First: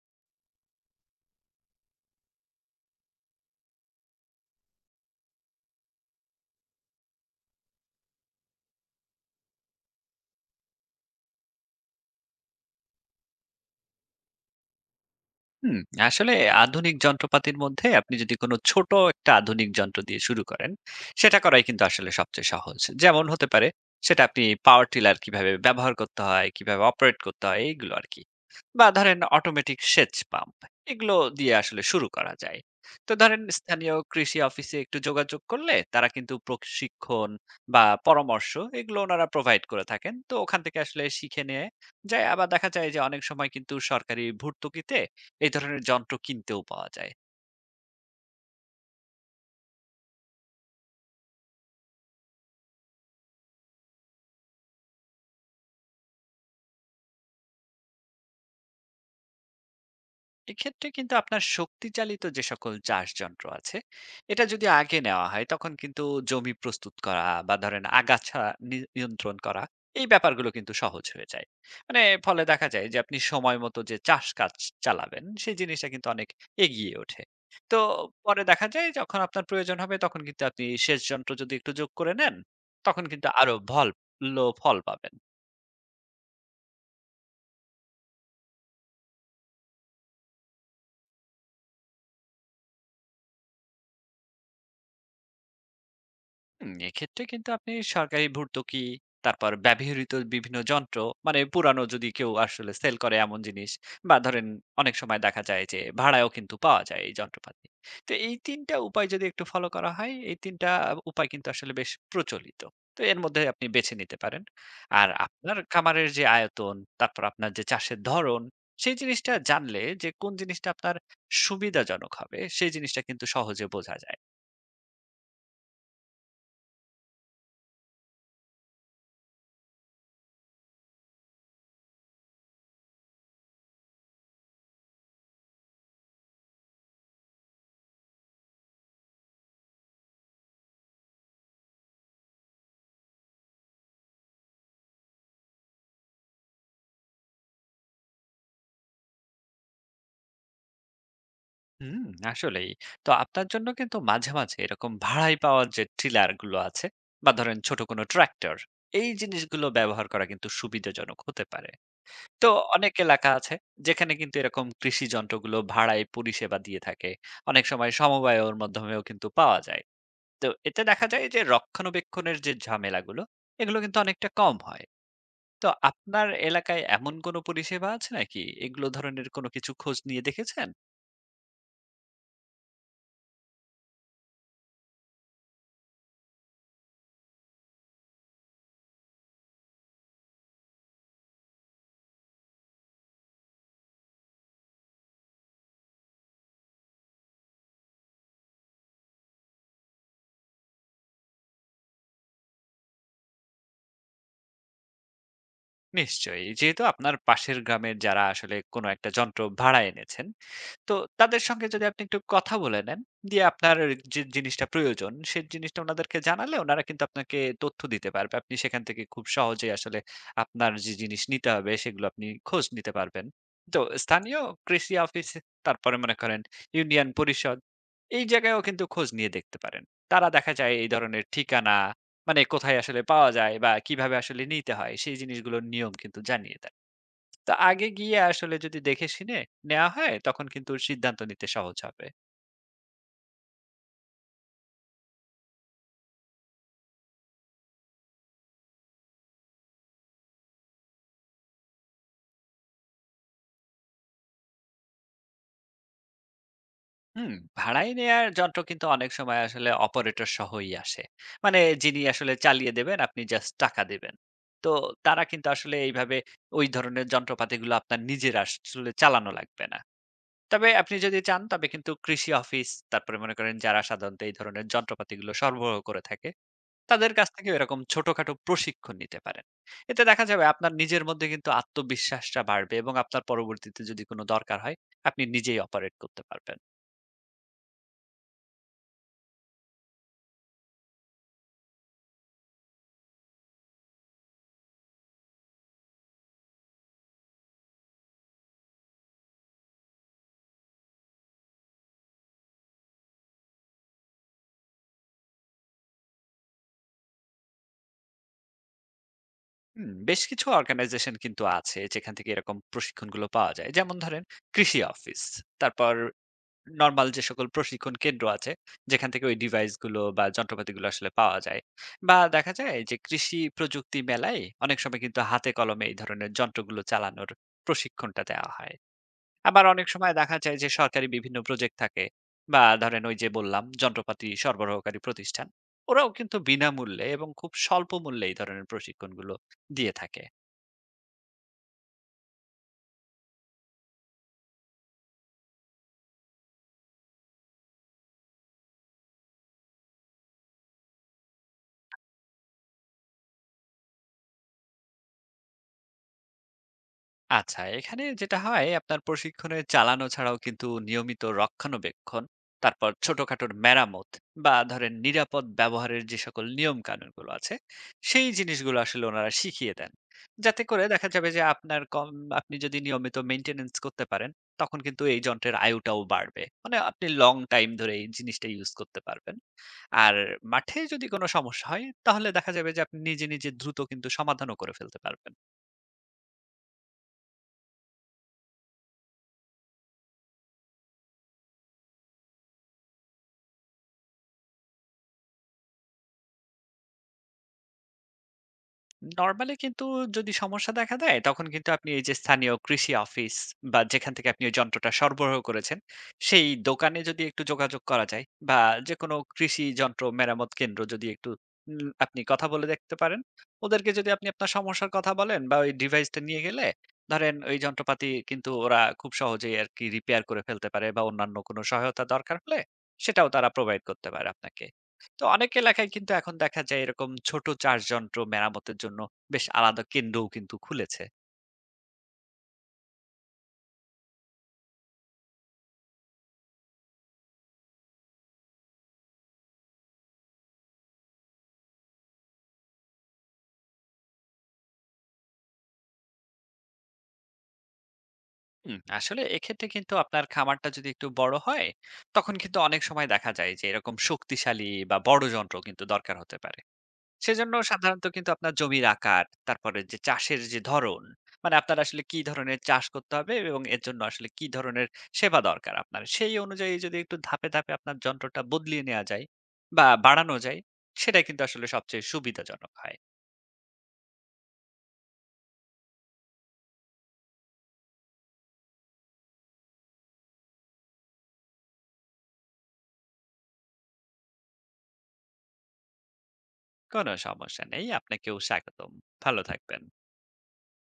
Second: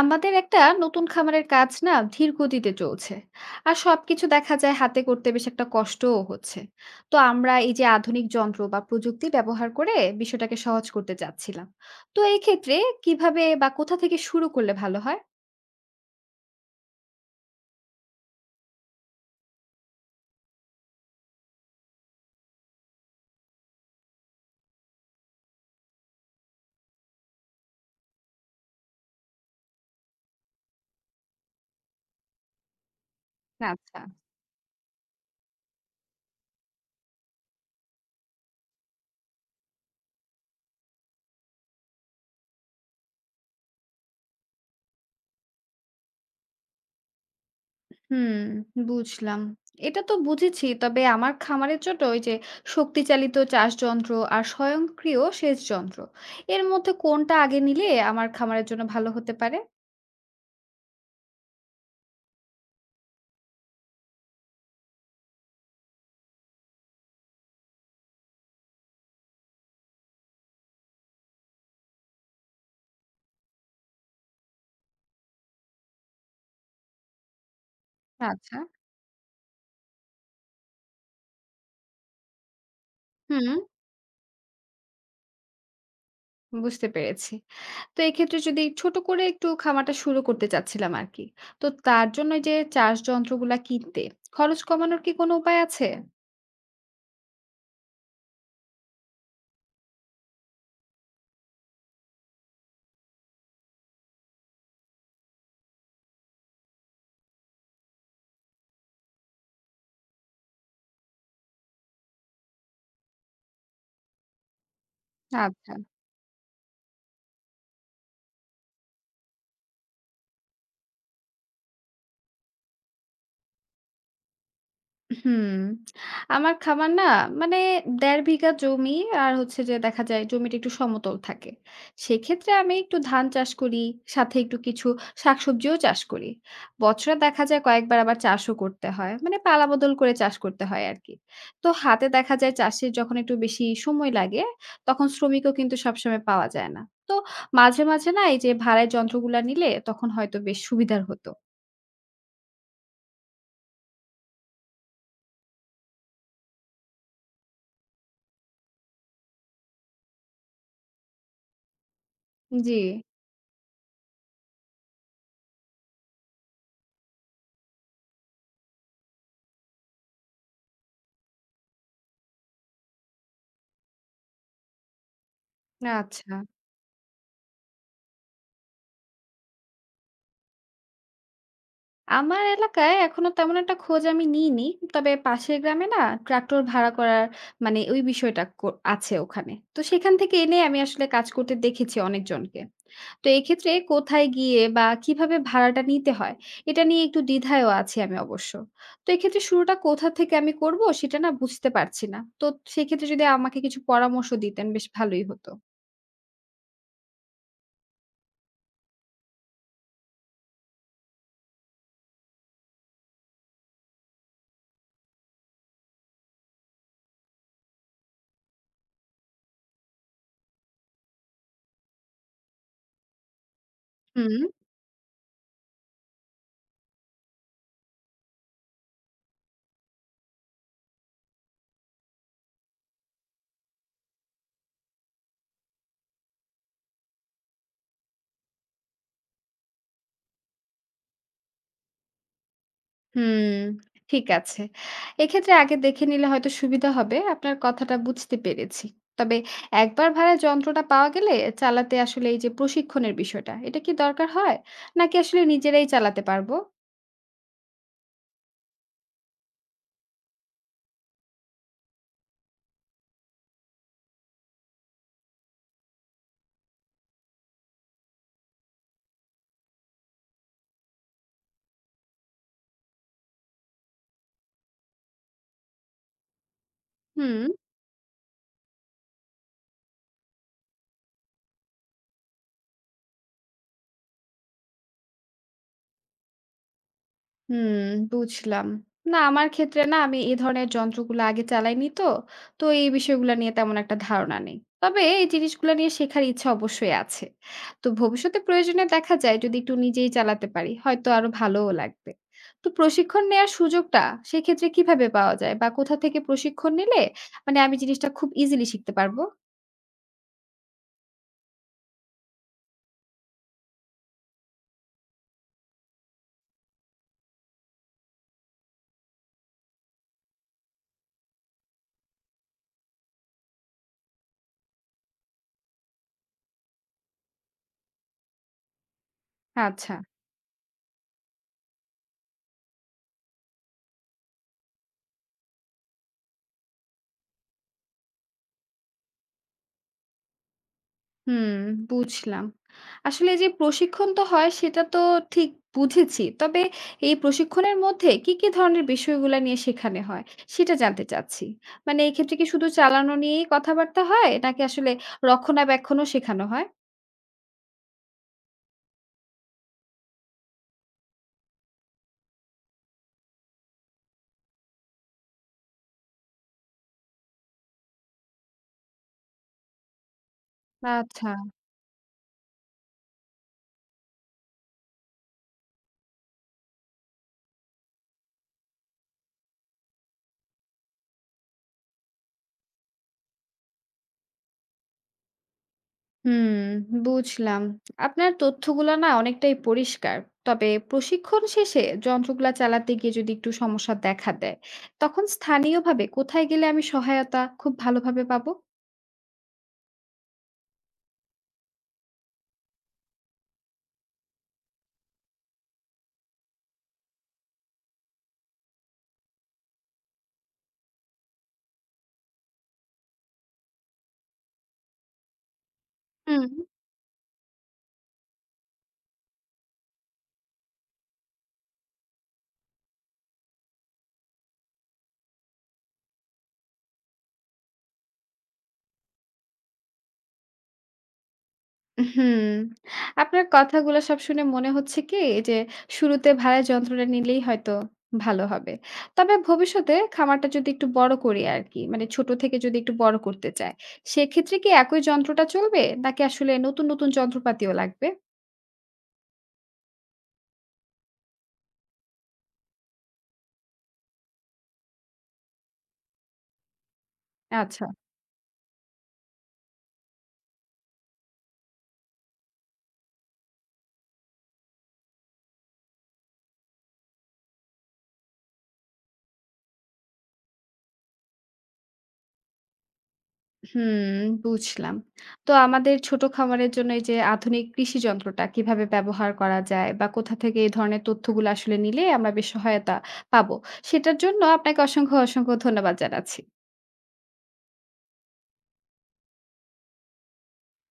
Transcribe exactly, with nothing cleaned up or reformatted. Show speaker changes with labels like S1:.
S1: আমাদের একটা নতুন খামারের কাজ না ধীর গতিতে চলছে আর সবকিছু দেখা যায় হাতে করতে বেশ একটা কষ্টও হচ্ছে। তো আমরা এই যে আধুনিক যন্ত্র বা প্রযুক্তি ব্যবহার করে বিষয়টাকে সহজ করতে চাচ্ছিলাম। তো এই ক্ষেত্রে কিভাবে বা কোথা থেকে শুরু করলে ভালো হয়?
S2: হুম, আসলে আধুনিক যন্ত্রপাতির মধ্যে আপনি যদি কোনো ছোট একটা আধুনিক যন্ত্র দিয়ে শুরু করেন, সেটা করাই কিন্তু আসলে সবচেয়ে সহজ। যেমন হতে পারে সেটা আপনি পাওয়ার টিলার কিভাবে ব্যবহার করতে হয়, কিভাবে অপারেট করতে হয় এইগুলো আরকি। বা ধরেন অটোমেটিক সেচ পাম্প এগুলো দিয়ে আসলে শুরু করা যায়। তো ধরেন স্থানীয়
S1: আচ্ছা,
S2: কৃষি অফিসে একটু যোগাযোগ করলে তারা কিন্তু প্রশিক্ষণ বা পরামর্শ এগুলো ওনারা প্রোভাইড করে থাকেন। তো ওখান থেকে আসলে শিখে নিয়ে যায়, আবার দেখা যায় যে অনেক সময় কিন্তু সরকারি ভর্তুকিতে এই ধরনের যন্ত্র কিনতেও পাওয়া যায়।
S1: হুম, বুঝলাম। এটা তো বুঝেছি, তবে আমার খামারের জন্য ওই যে শক্তিচালিত চাষ যন্ত্র আর স্বয়ংক্রিয় সেচ যন্ত্র, এর মধ্যে কোনটা আগে নিলে আমার খামারের জন্য ভালো হতে পারে?
S2: এক্ষেত্রে কিন্তু আপনার শক্তিচালিত যে সকল চাষ যন্ত্র আছে, এটা যদি আগে নেওয়া হয় তখন কিন্তু জমি প্রস্তুত করা বা ধরেন আগাছা নি নিয়ন্ত্রণ করা, এই ব্যাপারগুলো কিন্তু সহজ হয়ে যায়। মানে ফলে দেখা যায় যে আপনি সময় মতো যে চাষ কাজ চালাবেন, সেই জিনিসটা কিন্তু অনেক এগিয়ে ওঠে। তো পরে
S1: আচ্ছা,
S2: দেখা যায় যখন আপনার প্রয়োজন হবে তখন কিন্তু আপনি সেচ যন্ত্র যদি একটু যোগ করে নেন, তখন কিন্তু
S1: হুম,
S2: আরো ভল লো ফল পাবেন।
S1: বুঝতে পেরেছি। তো এক্ষেত্রে যদি ছোট করে একটু খামারটা শুরু করতে চাচ্ছিলাম আরকি। তো তার জন্য এই যে চাষ যন্ত্রগুলা কিনতে খরচ কমানোর কি কোনো উপায় আছে?
S2: হুম, এক্ষেত্রে কিন্তু আপনি সরকারি ভর্তুকি, তারপর ব্যবহৃত বিভিন্ন যন্ত্র, মানে পুরানো যদি কেউ আসলে সেল করে এমন জিনিস, বা ধরেন অনেক সময় দেখা যায় যে ভাড়ায়ও কিন্তু পাওয়া যায় এই যন্ত্রপাতি। তো এই তিনটা উপায় যদি একটু ফলো করা হয়, এই তিনটা উপায় কিন্তু আসলে বেশ প্রচলিত। তো এর মধ্যে আপনি বেছে নিতে পারেন। আর আপনার
S1: আচ্ছা।
S2: খামারের যে আয়তন, তারপর আপনার যে চাষের ধরন, সেই জিনিসটা জানলে যে কোন জিনিসটা আপনার সুবিধাজনক হবে সেই জিনিসটা কিন্তু সহজে বোঝা যায়।
S1: হুম, আমার খামার না, মানে এক দশমিক পাঁচ বিঘা জমি। আর হচ্ছে যে দেখা যায় জমিটা একটু সমতল থাকে। সেক্ষেত্রে আমি একটু ধান চাষ করি, সাথে একটু কিছু শাকসবজিও চাষ করি। বছরে দেখা যায় কয়েকবার আবার চাষও করতে হয়। মানে পালাবদল করে চাষ করতে হয় আরকি। তো হাতে দেখা যায় চাষের যখন একটু বেশি সময় লাগে, তখন শ্রমিকও কিন্তু সবসময় পাওয়া যায় না। তো মাঝে, মাঝে না এই যে ভাড়ায় যন্ত্রগুলা নিলে তখন হয়তো বেশ সুবিধার হতো।
S2: হুম, আসলেই। তো আপনার জন্য কিন্তু মাঝে, মাঝে এরকম ভাড়ায় পাওয়া যে ট্রিলার গুলো আছে বা ধরেন ছোট কোনো ট্রাক্টর, এই জিনিসগুলো ব্যবহার করা কিন্তু সুবিধাজনক হতে পারে। তো
S1: জি,
S2: অনেক এলাকা আছে যেখানে কিন্তু এরকম কৃষি যন্ত্রগুলো ভাড়ায় পরিষেবা দিয়ে থাকে। অনেক সময় সমবায়ের মাধ্যমেও কিন্তু পাওয়া যায়। তো এতে দেখা যায় যে রক্ষণাবেক্ষণের যে ঝামেলাগুলো, এগুলো কিন্তু অনেকটা কম হয়। তো আপনার
S1: আচ্ছা।
S2: এলাকায় এমন কোনো পরিষেবা আছে নাকি? এগুলো ধরনের কোনো কিছু খোঁজ নিয়ে দেখেছেন?
S1: আমার এলাকায় এখনো তেমন একটা খোঁজ আমি নিইনি, তবে পাশের গ্রামে না ট্রাক্টর ভাড়া করার মানে ওই বিষয়টা কো- আছে ওখানে, তো সেখান থেকে এনে আমি আসলে কাজ করতে দেখেছি অনেকজনকে। তো এক্ষেত্রে কোথায় গিয়ে বা কিভাবে ভাড়াটা নিতে হয় এটা নিয়ে একটু দ্বিধায়ও আছি আমি অবশ্য। তো এক্ষেত্রে শুরুটা কোথা থেকে আমি করব সেটা না বুঝতে পারছি না, তো সেক্ষেত্রে যদি আমাকে কিছু পরামর্শ দিতেন বেশ ভালোই হতো।
S2: নিশ্চয়ই। যেহেতু আপনার পাশের গ্রামের যারা আসলে কোনো একটা যন্ত্র ভাড়া এনেছেন, তো তাদের সঙ্গে যদি আপনি একটু কথা বলে নেন, দিয়ে আপনার যে জিনিসটা প্রয়োজন, সে জিনিসটা উনাদেরকে জানালে উনারা কিন্তু আপনাকে তথ্য দিতে পারবে। আপনি সেখান থেকে খুব সহজেই আসলে আপনার যে জিনিস নিতে হবে সেগুলো আপনি খোঁজ নিতে পারবেন। তো স্থানীয়
S1: হুম।
S2: কৃষি অফিস, তারপরে মনে করেন ইউনিয়ন পরিষদ, এই জায়গায়ও কিন্তু খোঁজ নিয়ে দেখতে পারেন। তারা দেখা যায় এই ধরনের ঠিকানা, মানে কোথায় আসলে পাওয়া যায় বা কিভাবে আসলে নিতে হয় সেই জিনিসগুলোর নিয়ম কিন্তু জানিয়ে দেয়। তো আগে গিয়ে আসলে যদি দেখে শুনে নেওয়া হয় তখন কিন্তু সিদ্ধান্ত নিতে সহজ হবে।
S1: হুম, ঠিক আছে। এক্ষেত্রে আগে দেখে নিলে হয়তো সুবিধা হবে। আপনার কথাটা বুঝতে পেরেছি। তবে একবার ভাড়ার যন্ত্রটা পাওয়া গেলে চালাতে আসলে এই যে প্রশিক্ষণের বিষয়টা, এটা কি দরকার হয়? নাকি আসলে নিজেরাই চালাতে পারবো?
S2: হুম, ভাড়ায় নেয়ার যন্ত্র কিন্তু অনেক সময় আসলে অপারেটর সহই আসে। মানে যিনি আসলে চালিয়ে দেবেন, আপনি জাস্ট টাকা দেবেন। তো তারা কিন্তু আসলে এইভাবে ওই ধরনের যন্ত্রপাতিগুলো, আপনার নিজের আসলে চালানো লাগবে না। তবে আপনি যদি চান তবে কিন্তু কৃষি অফিস, তারপরে মনে করেন যারা সাধারণত এই ধরনের যন্ত্রপাতিগুলো সরবরাহ করে থাকে তাদের কাছ
S1: হুম।
S2: থেকে এরকম ছোটখাটো প্রশিক্ষণ নিতে পারেন। এতে দেখা যাবে আপনার নিজের মধ্যে কিন্তু আত্মবিশ্বাসটা বাড়বে এবং আপনার পরবর্তীতে যদি কোনো দরকার হয়, আপনি নিজেই অপারেট করতে পারবেন।
S1: হুম, বুঝলাম। না আমার ক্ষেত্রে না আমি এই ধরনের যন্ত্রগুলো আগে চালাইনি তো। তো এই বিষয়গুলো নিয়ে তেমন একটা ধারণা নেই। তবে এই জিনিসগুলো নিয়ে শেখার ইচ্ছা অবশ্যই আছে। তো ভবিষ্যতে প্রয়োজনে দেখা যায় যদি একটু নিজেই চালাতে পারি, হয়তো আরো ভালোও লাগবে। তো প্রশিক্ষণ নেয়ার সুযোগটা সেক্ষেত্রে কিভাবে পাওয়া যায়? বা কোথা থেকে প্রশিক্ষণ নিলে মানে আমি জিনিসটা খুব ইজিলি শিখতে পারবো?
S2: হুম, বেশ কিছু অর্গানাইজেশন কিন্তু আছে যেখান থেকে এরকম প্রশিক্ষণগুলো পাওয়া যায়। যেমন ধরেন কৃষি অফিস, তারপর নরমাল যে সকল প্রশিক্ষণ কেন্দ্র আছে, যেখান থেকে ওই ডিভাইস গুলো বা যন্ত্রপাতিগুলো আসলে পাওয়া যায়। বা দেখা যায় যে কৃষি প্রযুক্তি মেলায় অনেক সময় কিন্তু হাতে কলমে এই ধরনের যন্ত্রগুলো চালানোর প্রশিক্ষণটা দেওয়া হয়। আবার অনেক
S1: আচ্ছা।
S2: সময় দেখা যায় যে সরকারি বিভিন্ন প্রজেক্ট থাকে বা ধরেন ওই যে বললাম যন্ত্রপাতি সরবরাহকারী প্রতিষ্ঠান, ওরাও কিন্তু বিনামূল্যে এবং খুব স্বল্প মূল্যে এই ধরনের প্রশিক্ষণগুলো দিয়ে থাকে।
S1: হুম, বুঝলাম। আসলে যে প্রশিক্ষণ তো হয় সেটা তো ঠিক বুঝেছি। তবে এই প্রশিক্ষণের মধ্যে কি, কি ধরনের বিষয়গুলা নিয়ে শেখানো হয় সেটা জানতে চাচ্ছি। মানে এক্ষেত্রে কি শুধু চালানো নিয়েই কথাবার্তা হয়? নাকি আসলে রক্ষণাবেক্ষণও শেখানো হয়?
S2: আচ্ছা, এখানে যেটা হয় আপনার প্রশিক্ষণে চালানো ছাড়াও কিন্তু নিয়মিত রক্ষণাবেক্ষণ, তারপর ছোটখাটো মেরামত বা ধরেন নিরাপদ ব্যবহারের যে সকল নিয়ম কানুনগুলো আছে, সেই জিনিসগুলো আসলে ওনারা শিখিয়ে দেন। যাতে করে দেখা যাবে
S1: আচ্ছা।
S2: যে আপনার কম, আপনি যদি নিয়মিত মেইনটেন্যান্স করতে পারেন, তখন কিন্তু এই যন্ত্রের আয়ুটাও বাড়বে। মানে আপনি লং টাইম ধরে এই জিনিসটা ইউজ করতে পারবেন। আর মাঠে যদি কোনো সমস্যা হয়, তাহলে দেখা যাবে যে আপনি নিজে, নিজে দ্রুত কিন্তু সমাধানও করে ফেলতে পারবেন।
S1: হুম, বুঝলাম। আপনার তথ্যগুলা না অনেকটাই পরিষ্কার। তবে প্রশিক্ষণ শেষে যন্ত্রগুলা চালাতে গিয়ে যদি একটু সমস্যা দেখা দেয়, তখন স্থানীয়ভাবে কোথায় গেলে আমি সহায়তা খুব ভালোভাবে পাবো?
S2: নরমালি কিন্তু যদি সমস্যা দেখা দেয় তখন কিন্তু আপনি এই যে স্থানীয় কৃষি অফিস বা যেখান থেকে আপনি ওই যন্ত্রটা সরবরাহ করেছেন সেই দোকানে যদি একটু যোগাযোগ করা যায়, বা যে কোনো কৃষি যন্ত্র মেরামত কেন্দ্র যদি একটু, উম, আপনি কথা বলে দেখতে পারেন। ওদেরকে যদি আপনি আপনার সমস্যার কথা বলেন বা ওই ডিভাইসটা নিয়ে
S1: হুম।
S2: গেলে, ধরেন ওই যন্ত্রপাতি কিন্তু ওরা খুব সহজেই আর কি রিপেয়ার করে ফেলতে পারে, বা অন্যান্য কোনো সহায়তা দরকার হলে সেটাও তারা প্রোভাইড করতে পারে আপনাকে। তো অনেক এলাকায় কিন্তু এখন দেখা যায় এরকম ছোট চার্জ যন্ত্র মেরামতের জন্য বেশ আলাদা কেন্দ্রও কিন্তু খুলেছে।
S1: হুম, আপনার কথাগুলো সব শুনে মনে হচ্ছে কি, যে শুরুতে ভাড়া যন্ত্রটা নিলেই হয়তো ভালো হবে। তবে ভবিষ্যতে খামারটা যদি একটু বড় করি আর কি, মানে ছোট থেকে যদি একটু বড় করতে চাই, সেক্ষেত্রে কি একই যন্ত্রটা চলবে? নাকি আসলে নতুন, নতুন যন্ত্রপাতিও লাগবে?
S2: হুম, আসলে এক্ষেত্রে কিন্তু আপনার খামারটা যদি একটু বড় হয় তখন কিন্তু অনেক সময় দেখা যায় যে এরকম শক্তিশালী বা বড় যন্ত্র কিন্তু দরকার হতে পারে। সেজন্য
S1: আচ্ছা,
S2: সাধারণত কিন্তু আপনার জমির আকার, তারপরে যে চাষের যে ধরন, মানে আপনার আসলে কি ধরনের চাষ করতে হবে এবং এর জন্য আসলে কি ধরনের সেবা দরকার আপনার। সেই অনুযায়ী যদি একটু ধাপে, ধাপে আপনার যন্ত্রটা বদলিয়ে নেয়া যায় বা বাড়ানো যায়, সেটা কিন্তু আসলে সবচেয়ে সুবিধাজনক হয়।
S1: হুম, বুঝলাম। তো আমাদের ছোট খামারের জন্য এই যে আধুনিক কৃষি যন্ত্রটা কিভাবে ব্যবহার করা যায় বা কোথা থেকে এই ধরনের তথ্যগুলো আসলে নিলে আমরা বেশ সহায়তা পাবো? সেটার জন্য আপনাকে অসংখ্য, অসংখ্য ধন্যবাদ জানাচ্ছি।
S2: কোন সমস্যা নেই। আপনাকেও স্বাগতম। ভালো থাকবেন।